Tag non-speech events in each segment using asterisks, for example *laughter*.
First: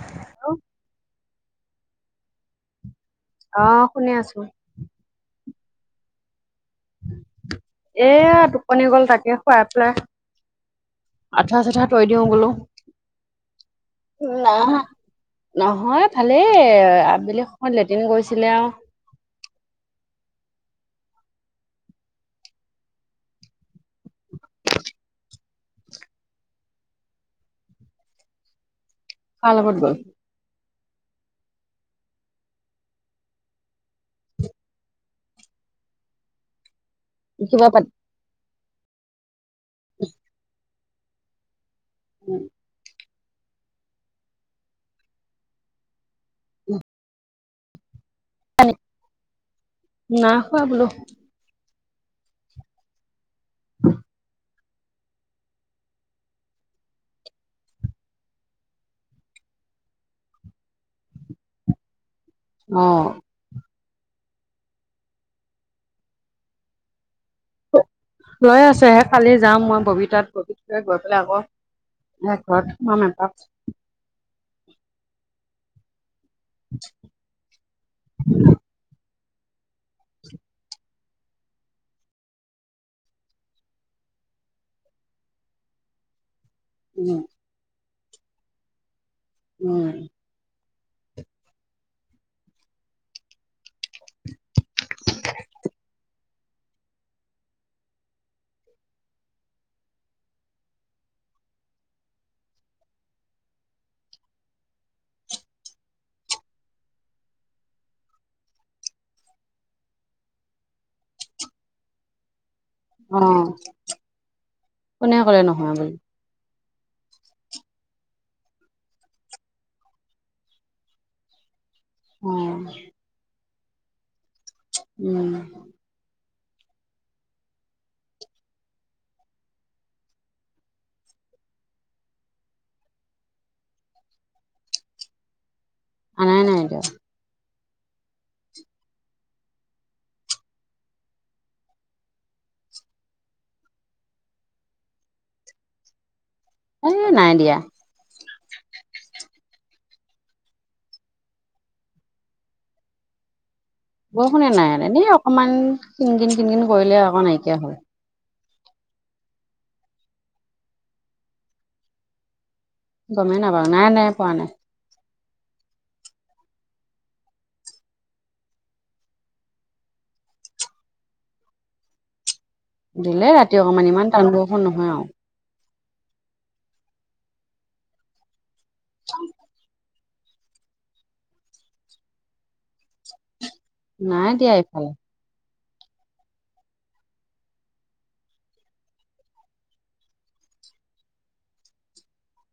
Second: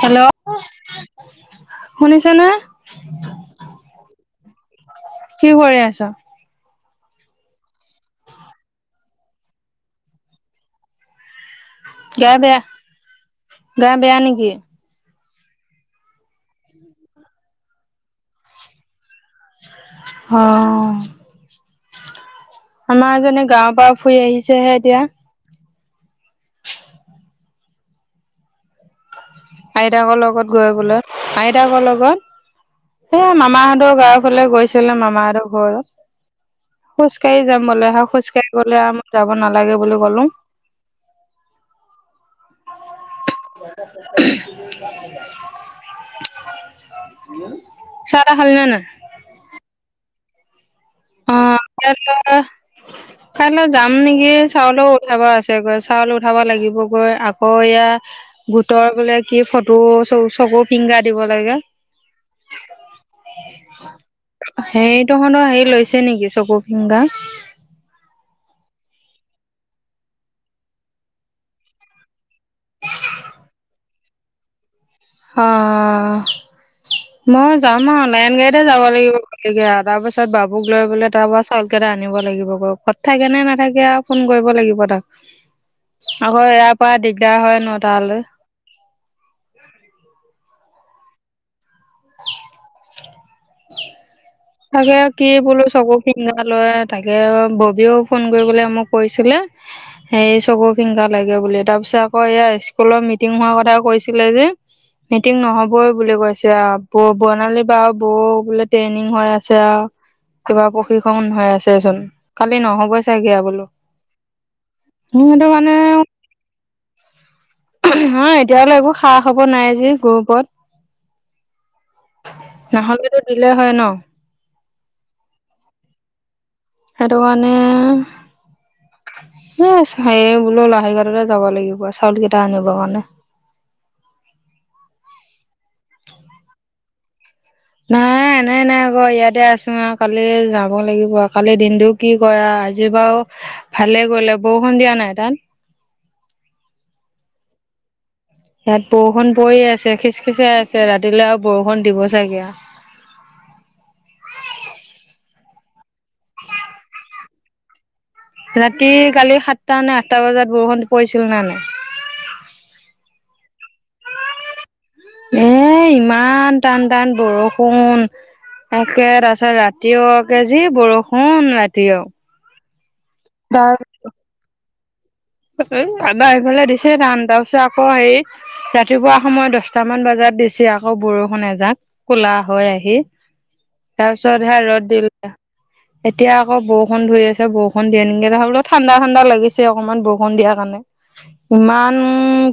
Hello, শুনিছা ন? অ', শুনি আছোঁ। কি কৰি আছ? এয়া টোপনি গ'ল তাকে খুৱাই পেলাই আঠা চাঠা থৈ দিওঁ গা বোলো বেয়া গা বেয়া নেকি? না নহয় ভালেই আবেলি সময়ত লেট্ৰিন গৈছিলে, আউ। হ অ'। আমাৰ এজনী গাঁৱৰ পৰা ফুৰি আহিছেহে এতিয়া। কাৰ লগত গ'ল আইতাকৰ লগত গৈ বোলে, আইতাকৰ লগত। এইয়া মামাহঁতৰ গাঁৱৰ ফালে গৈছিলে, মামাহঁতৰ ঘৰত। খোজ কঢ়ি যাম কিবা বলৈ পাতি আহা খোজ কাঢ়ি গ'লে আৰু মই যাব নালাগে বুলি কলোঁ। উম'। চা তা খালি নে নাই? নাই খোৱা বোলো। অ', কাইলৈ কাইলৈ যাম নেকি। চাউলও উঠাব আছেগৈ চাউল উঠাব লাগিব গৈ আকৌ এয়া গোটৰ বোলে কি ফটো চ-চকু ফিংগাৰ দিব লাগে। অ'। সেইটোহঁতৰ হেৰি লৈছে নেকি চকু ফিংগাৰ? লৈ আছে কালি যাম মই ববিতাত ববিত্ৰ গৈ পেলাই আকৌ এ ঘৰত সুমাম এপাক। অ'। *inaudible* মই যাম আৰু লাইন গাড়ীতে যাব লাগিব, গতিকে তাৰ পিছত বাবুক লৈ বোলে তাপা চাউল কেইটা আনিব লাগিব ঘৰত থাকে নে নাথাকে আৰু ফোন কৰিব লাগিব তাক। আকৌ ইয়াৰ পৰা উম দিগদাৰ হয় ন তালৈ। উম। *inaudible* তাকে কি বোলো চকু ফিংগাৰ লয়, তাকে ববিওঁ ফোন কৰিবলে মোক কৈছিলে। হেৰি চকু ফিংগাৰ লাগে বুলি, তাৰ পিছত আকৌ ইয়াৰ স্কুলৰ মিটিং হোৱাৰ কথা কৈছিলে যে। মিটিং নহ'বই বুলি কৈছে আউ, ব-বৰ্ণালীৰ বা ব বোলে ট্ৰেইনিং হৈ আছে। ছে কিবা প্ৰশিক্ষণ হৈ আছেচোন। কালি নহ'বই অ চাগে আও বোলো কোনে ক'লে সিহঁতে নহয় মানে বুলি অ', এতিয়ালে একো খা খবৰ নাই আজি গ্ৰুপত। অ নহ'লেতো দিলে হয় ন। উম। সেইটোকাৰণে। এ, সেই বোলো লাহৰি ঘাটতে যাব লাগিব চাউল কেইটা আনিব কাৰণে। আনাই নাই এতিয়াওঁ? নাই। আনাই নাই আকৌ ইয়াতে আছোঁ আৰু কালি যাব লাগিব, কালি দিনটো কি কৰা আজি বাৰু ভালে গ'লে বৰষুণ দিয়া নাই তাত? এই নাই দিয়া। ইয়াত বৰষুণ পৰি আছে খিচখিচে আছে, ৰাতিলৈ আৰু বৰষুণ দিব চাগে আৰু। বৰষুণে নাইনে অকণমান কিনকিন, কিনকিন কৰিলে আকৌ নাইকিয়া হল। ৰাতি কালি সাতটা নে আঠটা বজাত বৰষুণ পৰিছিল নে নাই? গ'মেই নাপাওঁ নাই, নাই পৰা নাই। এ, ইমান টান, টান বৰষুণ। তাকে তাৰপিছত ৰাতিও কি বৰষুণ ৰাতিও। দিলে ৰাতি অকমান ইমান টান বৰষুন নহয় আৰু। দাদাৰ এইফালে দিছে তান, তাৰপিছত আকৌ হেৰি ৰাতিপুৱা সময় দশটা আঠ মান বজাত দিছে আকৌ বৰষুণ এজাক ক'লা হয় আহি। তাৰ নাই পিছত দিয়া সে ৰ'দ এইফালে দিলে। এতিয়া আকৌ বৰষুণ ধৰি আছে, বৰষুণ দিয়ে নিদিয়ে, তাৰ পৰা ঠাণ্ডা ঠাণ্ডা লাগিছে অকনমান ব বৰষুণ দিয়াৰ কাৰণে। ইমান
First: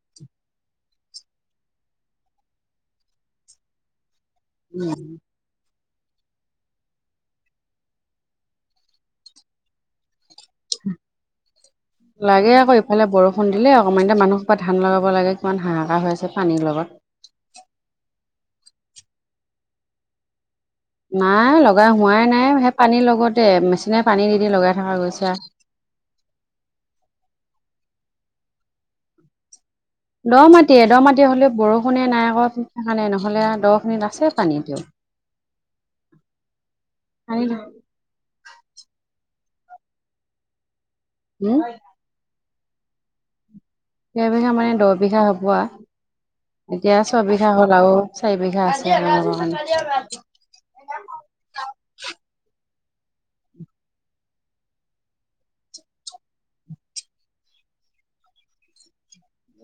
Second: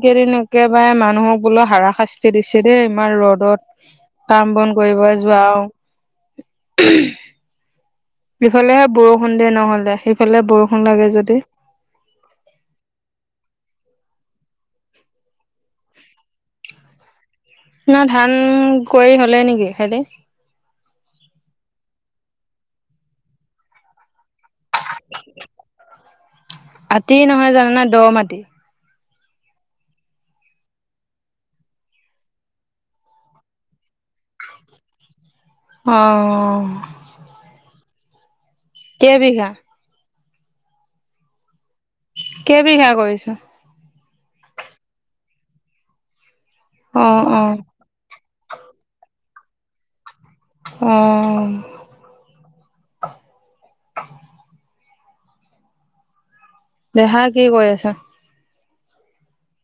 কেইদিন একেবাৰে মানুহক বোলো হাৰা শাস্তি দিছে দেই ইমান ৰ'দত। কাম বন উম কৰিবএ যোৱা আৰু। ইফালেহে বৰষুণ দিয়ে নহ'লে সিফালে বৰষুণ লাগে যদি লাগে আকৌ ইফালে বৰষুণ দিলে অকণমান, এতিয়া মানুহহোপাই ধান লগাব লাগে কিমান হাহাকাৰ হৈ আছে পানীৰ লগত। ন ধান কৰি হ'লে নেকি সিহঁতি নাই লগাই হোৱাই নাই, সেই পানীৰ লগতে মেচিনেৰে পানী দি দি লগাই থকা গৈছে। আতি নহয় জাননে দ' মাটি। দ' মাটিয়ে, দ' মাটি হ'লে বৰষুণে নাই আকৌ সেই কাৰণে নহ'লে দ' খিনিত আছে পানীটো। অঁ। *inaudible* কেই বিঘা? উম। কেই বিঘা কৰিছ? কেই বিঘা মানে দহ বিঘা হ'ব আৰু এতিয়া অ ছয় অ বিঘা হ'ল আৰু। চাৰি বিঘা আছে আমাৰ ভাগত মানে। উম। দেহাই কি কৰি আছে?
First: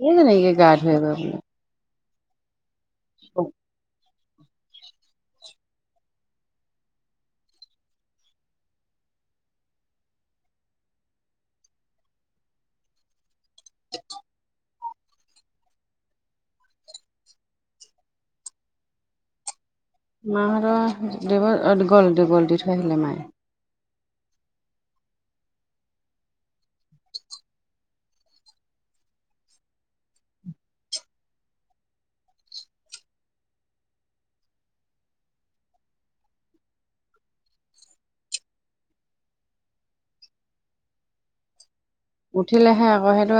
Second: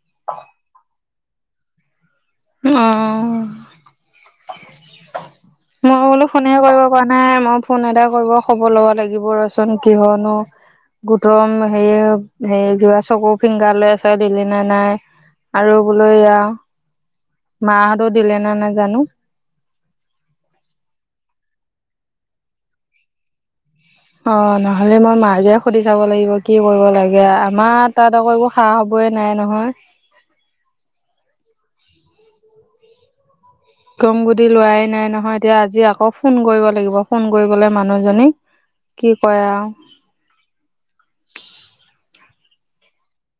এই যেনকে গা ধুৱা অ'। মই বোলো ফোনে কৰিব পৰা নাই। মই ফোন এটা কৰিব খবৰ ল'ব লাগিব ৰচোন কিহৰনো গোটৰ হেৰি হে কা চকু, ফিংগাৰ লৈ আছে দিলি নে নাই? আৰু বোলো এয়া মাহঁতৰ দিলে নে নাই জানো। মাহঁতৰ দি গ'ল, দি গ'ল, দি থৈ আহিলে মায়ে। অ', নহ'লে মই মাকে সুধি চাব লাগিব। কি কৰিব লাগে, আমাৰ তাত আকৌ খা-খবৰে নাই নহয়। *inaudible* গম গতি লোৱাই নাই নহয়। এতিয়া আজি আকৌ ফোন কৰিব লাগিব। ফোন কৰিবলৈ মানুহজনীক কি কয় আৰু উঠিলেহে আকৌ সেইটো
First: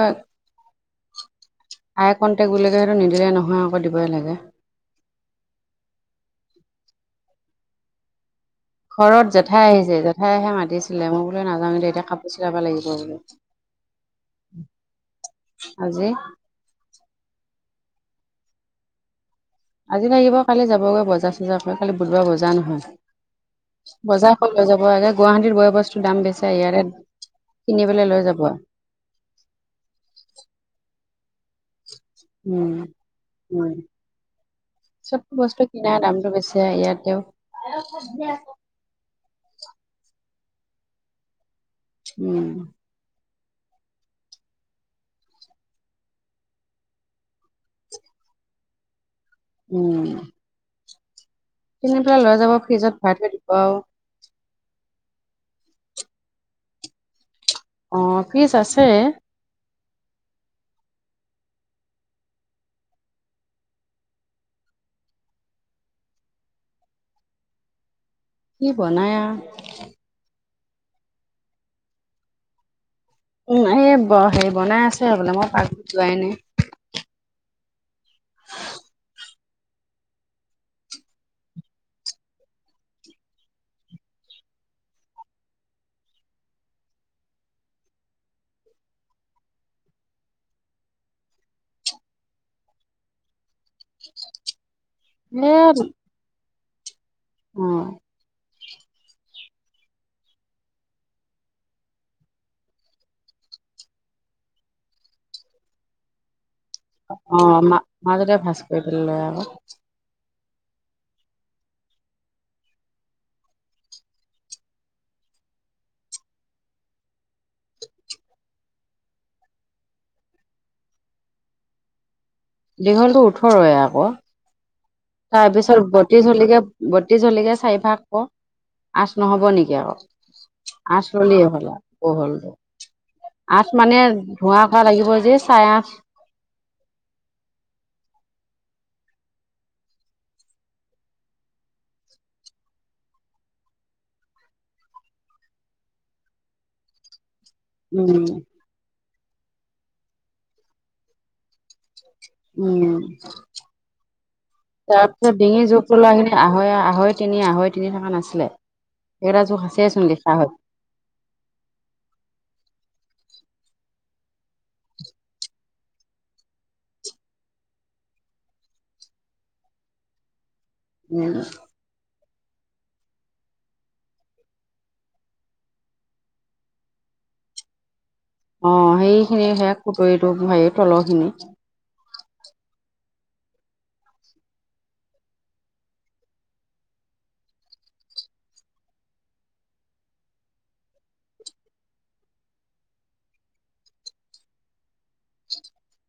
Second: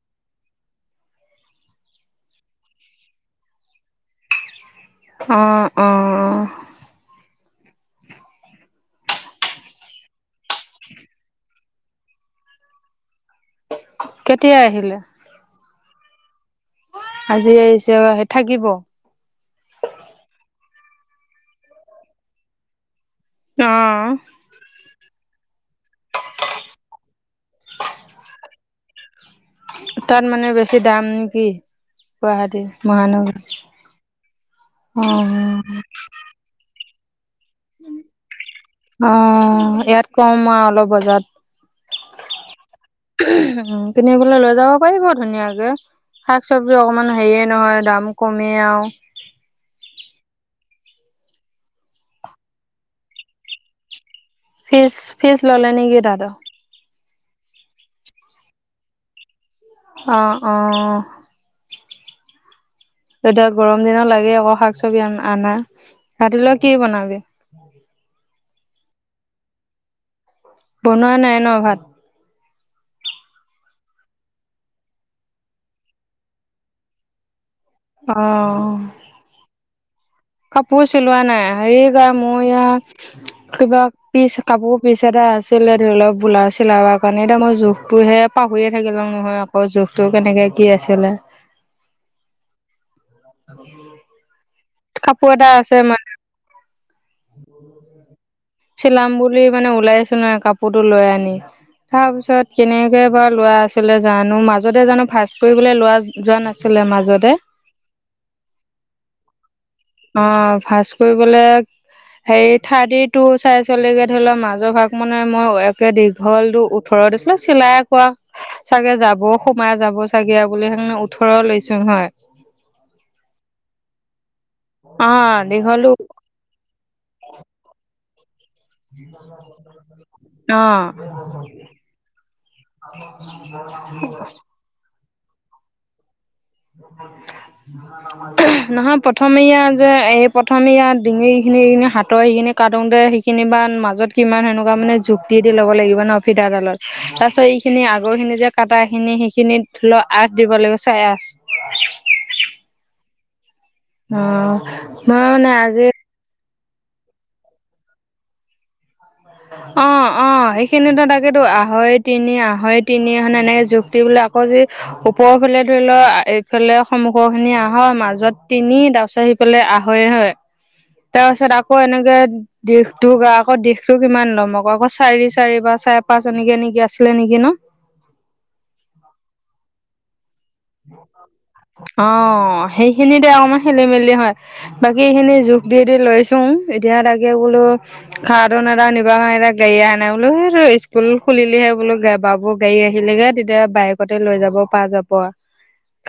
আই কণ্টেক্ট বুলি কয় সেইটো নিদিলে নহয় আকৌ দিবই লাগে। অ', অ'। ঘৰত জেঠাই আহিছে, জেঠাই আহি মাতিছিলে, মই বোলো নাযাও দে এতিয়া কাপোৰ চিলাব লাগিব বোলো। কেতিয়া আহিলে? আজি। আজি আহিছে। *unintelligible* থাকিব? আজি থাকিব, কালি যাবগৈ বজাৰ চজাৰ কৰি, কালি বুধবাৰ বজাৰ নহয়। বজাৰ লৈ যাব আগে, গুৱাহাটীৰ বয় বস্তুৰ দাম বেছি, ইয়াৰে কিনি পেলাই লৈ যাব। তাত মানে বেছি দাম নেকি, গুৱাহাটী উম মহানগৰী উম চব বস্তু কিনা দামটো বেছি ইয়াতেও অ', ইয়াত কওঁ মই অলপ বজাত উম। *unintelligible* বলে লৈ যাব পাৰিব ধুনীয়াকে। শাক চবজি অকমান হেৰিয়ে নহয় দাম কমেই আৰু উম। কিনি পেলে লৈ যাব। ফ্ৰিজত ভৰাই থৈ দিব আৰু ফিজ-ফিজ ল'লে নেকি দাদো? অ', ফিচ আছে। অ', অ'। এতিয়া গৰম দিনত লাগে আকৌ শাক চবজি আনা। ৰাতি লও কি বনাবি? *inaudible* কি বনাই অ। বনোৱা নাই ন ভাত? উম, এই হেৰি বনাই আছে। হবলা মই পাকঘত যোৱাই নাই। অ'। কাপোৰ চিলোৱা নাই হেৰি গ মু ইয়া কিবা পিচ কাপোৰ পিচ এটা আছিলে। ধৰি লওক ব্লাউজ চিলাবৰ কাৰণে এতিয়া মই জোখটোহে পাহৰিয়ে থাকিলেও নহয়, আকৌ জোখটো কেনেকে কি আছিলে। কাপোৰ এটা এ আছে মানে অ চিলাম বুলি মানে ওলাই আছো নহয় কাপোৰটোো লৈ আনি। তাৰ পিছত কেনেকে বাৰু লৰা আছিলেজানো মাজতে জানো ফাৰ্ষ্ট কৰিবলৈ লোৱা যোৱা না অ', মা মাজতে ভাজ কৰি পেলে লয়। অ', ভাজ কৰিবলে হে থাৰ্ডি টো চাই চলিগে ধৰি লও মাজৰ ভাগ মানে মই একে দীঘলটো ঘৰত দিছিলে চিলাই কোৱা চাগে যাব সোমাই যাব চাগে বুলি সেইে ওঠৰ লৈছো নহয়। দীঘলতটো ওঠৰয়ে আকৌ। অ তাৰ পিছত দীঘলো বত্ৰিশ হলকে বত্ৰিশ হলকে চাৰি ভাগ ক। আঁচ নহব নেকি আৰু অ আঁচ ললিয় হ'ল আৰু বহল টো। *inaudible* ভাল লাগিব যে চাৰে আঠ *inaudible* নহয় প্ৰথমে ইয়াত যে এই প্ৰথমে ইয়াত ডিঙিখিনি এইখি হাতৰ এইখিনি কটোতে সেইখিনি বা মাজত কিমান সেনেকুৱা মানে যুক্ত দি ল'ব লাগিব ন ফিতাডালত। তাৰ পিছত এইখিনি আগৰ উম খিনি যে কটা খিনি সেইখিনিত ধৰি লও আঠ দিব লাগিব চাই আঠ। উম, অ মই তাৰপছত মানে ডিঙি আজি জোকটো লাগে। আহে আহৈ তিনি আহৈ তিনি থকা নাছিলে। সেইটা জোখ আছেচোন লিখা হয়। সনেত তাকেতো আঢ়ৈ তিনি আঢ়ৈ তিনি মানে এনেকৈ যুক্তিবিলাক আকৌ যি ওপৰৰ ফালে ধৰি লও এইফালে সন্মুখ খিনি আহ হয়। মাজত তিনি তাৰ পিছত লে আহয়ে হয়। তাৰ উম পাছত আকৌ এনেকে দিশটো আকৌ দিশ টো কিমান দম আকৌ আকৌ চাৰি চাৰি বা চাৰে পাঁচ এনেকে একি আছিলে। নেকি ন? অ', সেই খিনি সে খুতুৰৰিটো হেৰিত অ', সেইখিনিতে অকমান খেলি মেলি হয়। বাকী এইখিনি জোখ দি দি লৈছো এতিয়া তাকে বোলো খাৰ ধন এটা নিবা এতি গেৰি নাই বোলো সেই স্কুল খুলিলিহে বোলো গে বাবোৰ গাড়ী আহিলেগে তেতিয়া বাইকতে লৈ যাব পা যাব।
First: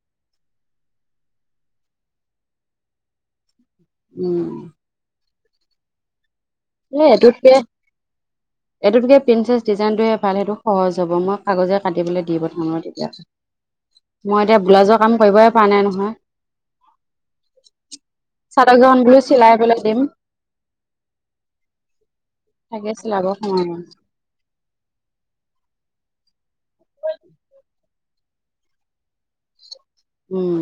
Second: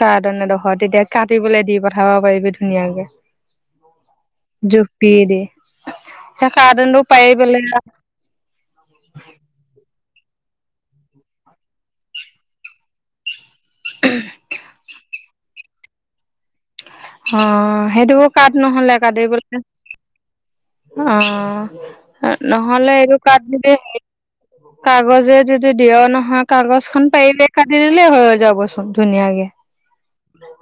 কাৰ ধণেডোখৰ তেতিয়া কাটিবলৈ দি পঠাব পাৰিবি ধুনীয়াকে। উম। জোখ দি দি। সেই কাৰ্টনটো এ পাৰি এইটোত কে পেলাই *inaudible* এইটো তেতিে প্ৰিচেছ ডিজাইনটোহে ভাল সেইটো সহজ হ'ব মই কাগজে কাটিবলৈ দি প্ৰথানৰ তেতিয়া। মই এতিয়া বোলাাজৰ কাম কৰিবই পৰা নাই নহয়। অ সেইটোকো কাট চাদৰ নহলে কেইখন বোলো কাটব, চিলাই পেলাই দিম অ। তাকে নহ'লে এইটো চিলাব কাট সময় নাই *unintelligible* কাগজে যদি দিয় নহয়, কাগজ খ পাৰিলে কাটি দিলেই হৈ হৈ যাবচোন ধুনীয়াকে উম,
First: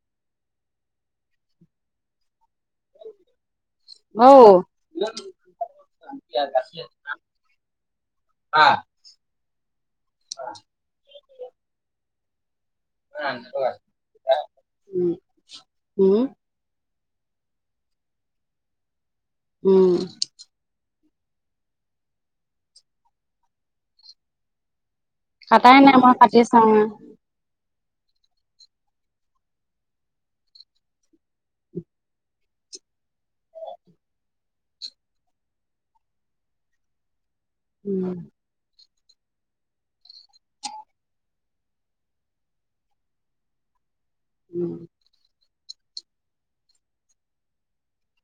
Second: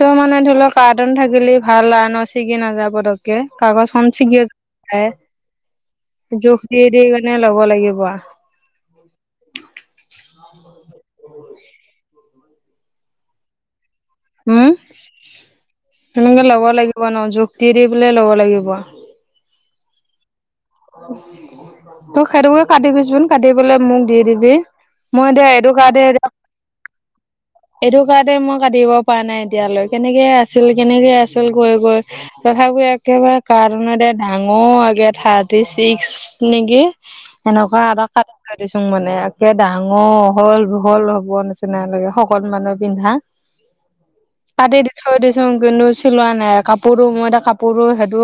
তো মানে ধৰি লওক কাৰ্ন থাকিলি ভাল আৰু ন ছিগি নাযা পদক কাগজখনঞ্চি অঔ য জোখ দিয়ে দি কেনে ল'ব লাগিব অ', উ অ', উম, উম সেনেকে ল'ব লাগিব ন জখ দি দি পেলাই ল'ব লাগিব উম, তোক সেইটোকে কাটিবিচোন কাটি পলে মোক দি দিবি- মই দো এইটো কটাই কাৰ নাই দে মই এ কাটি চাওঁ এইটো কাৰতে মই কাটিব পৰা নাই এতিয়ালৈ কেনেকে আছিল কেনেকে আছিল গৈ গৈ তথাপিও একেবাৰে কাৰ্টন দ ডাঙৰ আগে ঠাই থি ছিক্স নেকি, এনেকুৱা আধাৰ উম কাৰ দি চং মানে একে ডাঙৰ অল বহল হব নিচিনাকে সকলো মানুহে পিন্ধা উম ততে দিছ দি চ চিলোৱা নাই কাপোৰো মই এতি কাপোৰো সেইটো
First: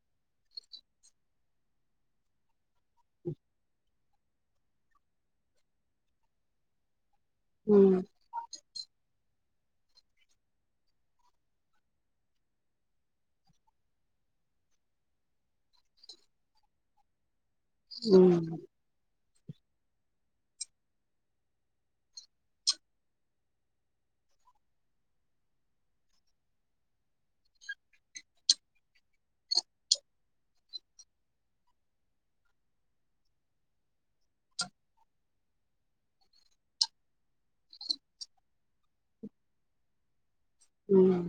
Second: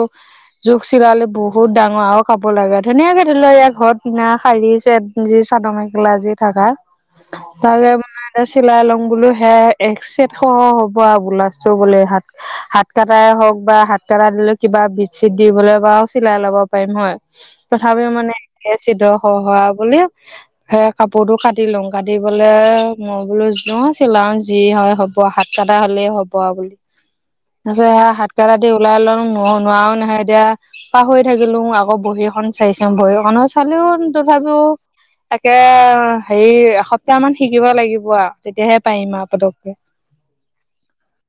জোখ চিলালে বহুত ডাঙৰ হওক খাব লগাগা ধুনীয়াকে ধৰি লও ই ঘৰত দিনা শাৰী চেদ যি চাদৰ মেখেলা যি থকা তে উম মানে এ চিলাই লম বোলো সে এক চেট সহ হ'ব আৰু ব্লাউজটো বোলে হাত হাত কটাই হওক বা হাত কটা দিলে কিবা বিড চিট দিবলে বা চিলাই লব পাৰিম হয় তথাপিও উম মানে চিদ খ হোৱা বুলি সেই কাপোৰতটো কাটি লওঁ কাটি পলে মই বোলো চিলাও যি হয় হ সাত চটা হ'লে হ'ব আৰু বুলি তাৰপিছত হাত কটা দি ওলাই ল ন নোৱাৰও নাহে এতিয়া পাহৰি থাকিলো আকৌ বৰি এখনন চাইছে বহী খো চালেও তথাপিও তাকে, হেৰি এসপ্তাহ মান শিকিব লাগিব আৰু তেতিয়াহে পাৰিমা পদকে উম,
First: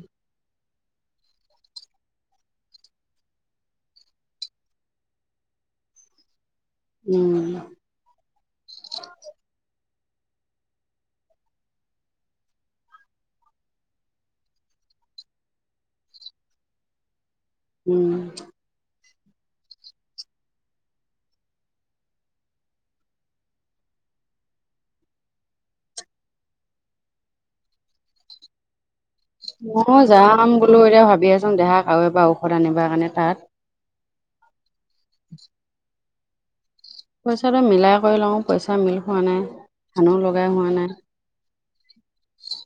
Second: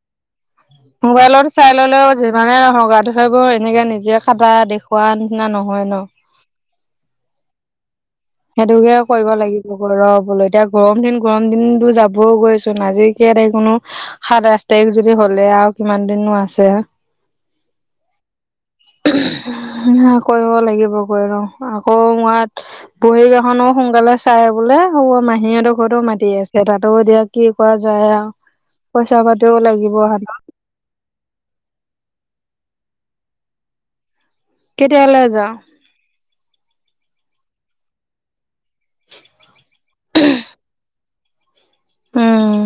মোবাইলত চাই ললেও যিমানে সগ ধবোৰ এনেকে নিজে খাটা দেখুৱ না নহয় ন উম, সেইটোকে কৰিব লাগিব গ ৰ হবলৈ এতিয়া গৰম দিন গৰম দিনতো যাবও গৈচোন আজি ত কোনো সাত আঠ তাৰিখ যদি হলে আৰু কিমান দিনো আছে উম, কৰিব লাগিব গৈ আৰু আকৌ মাত বুহি গাখনো সোনকালে চাই বোলে, ও মাহীহঁতৰ ঘৰতো মাতি আছে তাতো এতিয়া কি কৰা যায় আৰ ময় যাম বোলো, এতিয়া ভাবি আচোন দেহাক আৰু এবাৰ ঔষধ আনিবা কাৰণে তাত। কেতিয়ালৈ যাওঁ। পইচাটো মিলাই কৰি লও, পইচা মিল হোৱা নাই। ধানো লগাই হোৱা নাই। উম।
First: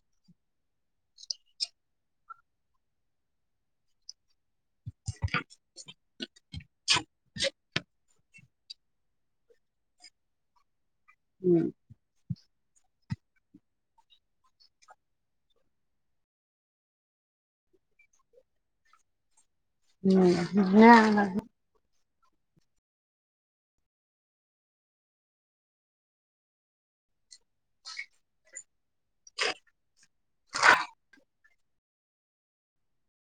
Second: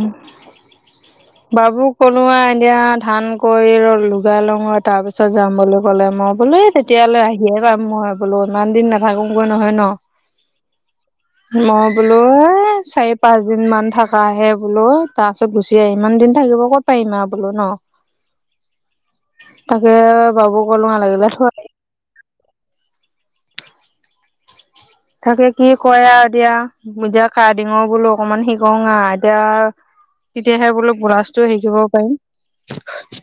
বাবু কলোআ এতিয়া ধান কৰি ৰ লগুাই লঙত তাৰপিছত যাম বুলি ক'লে। মই বোলে ইছ তেতিয়ালৈ আহিয়ে পাম মই বোলো ইমান দিন নাথাকোগৈ নহয় ন'। ম বোলোএ চাৰি পাঁচ দিন মান থকাহে বোলো তাৰ পিছত গুচি আহি, ইমান দিন থাকিব ক'ত পাৰিমা বোলো ন', তাকে বাবু কলো নালাগে দে থ তাকে কি কৰে আৰু দিয়া, এদিয়া কাৰ্ডিঙৰ বোলো অকমান হে গঙা এতিয়া তেতিয়াহে বোলো গুৰাজটো শিকিব পাৰিম।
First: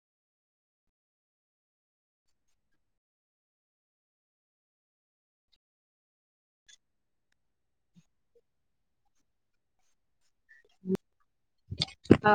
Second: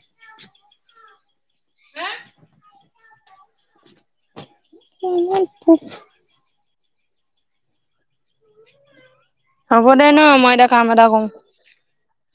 *unintelligible* হ'ব দে ন' মই এতিয়া কাম এটা কৰোঁ। অ'।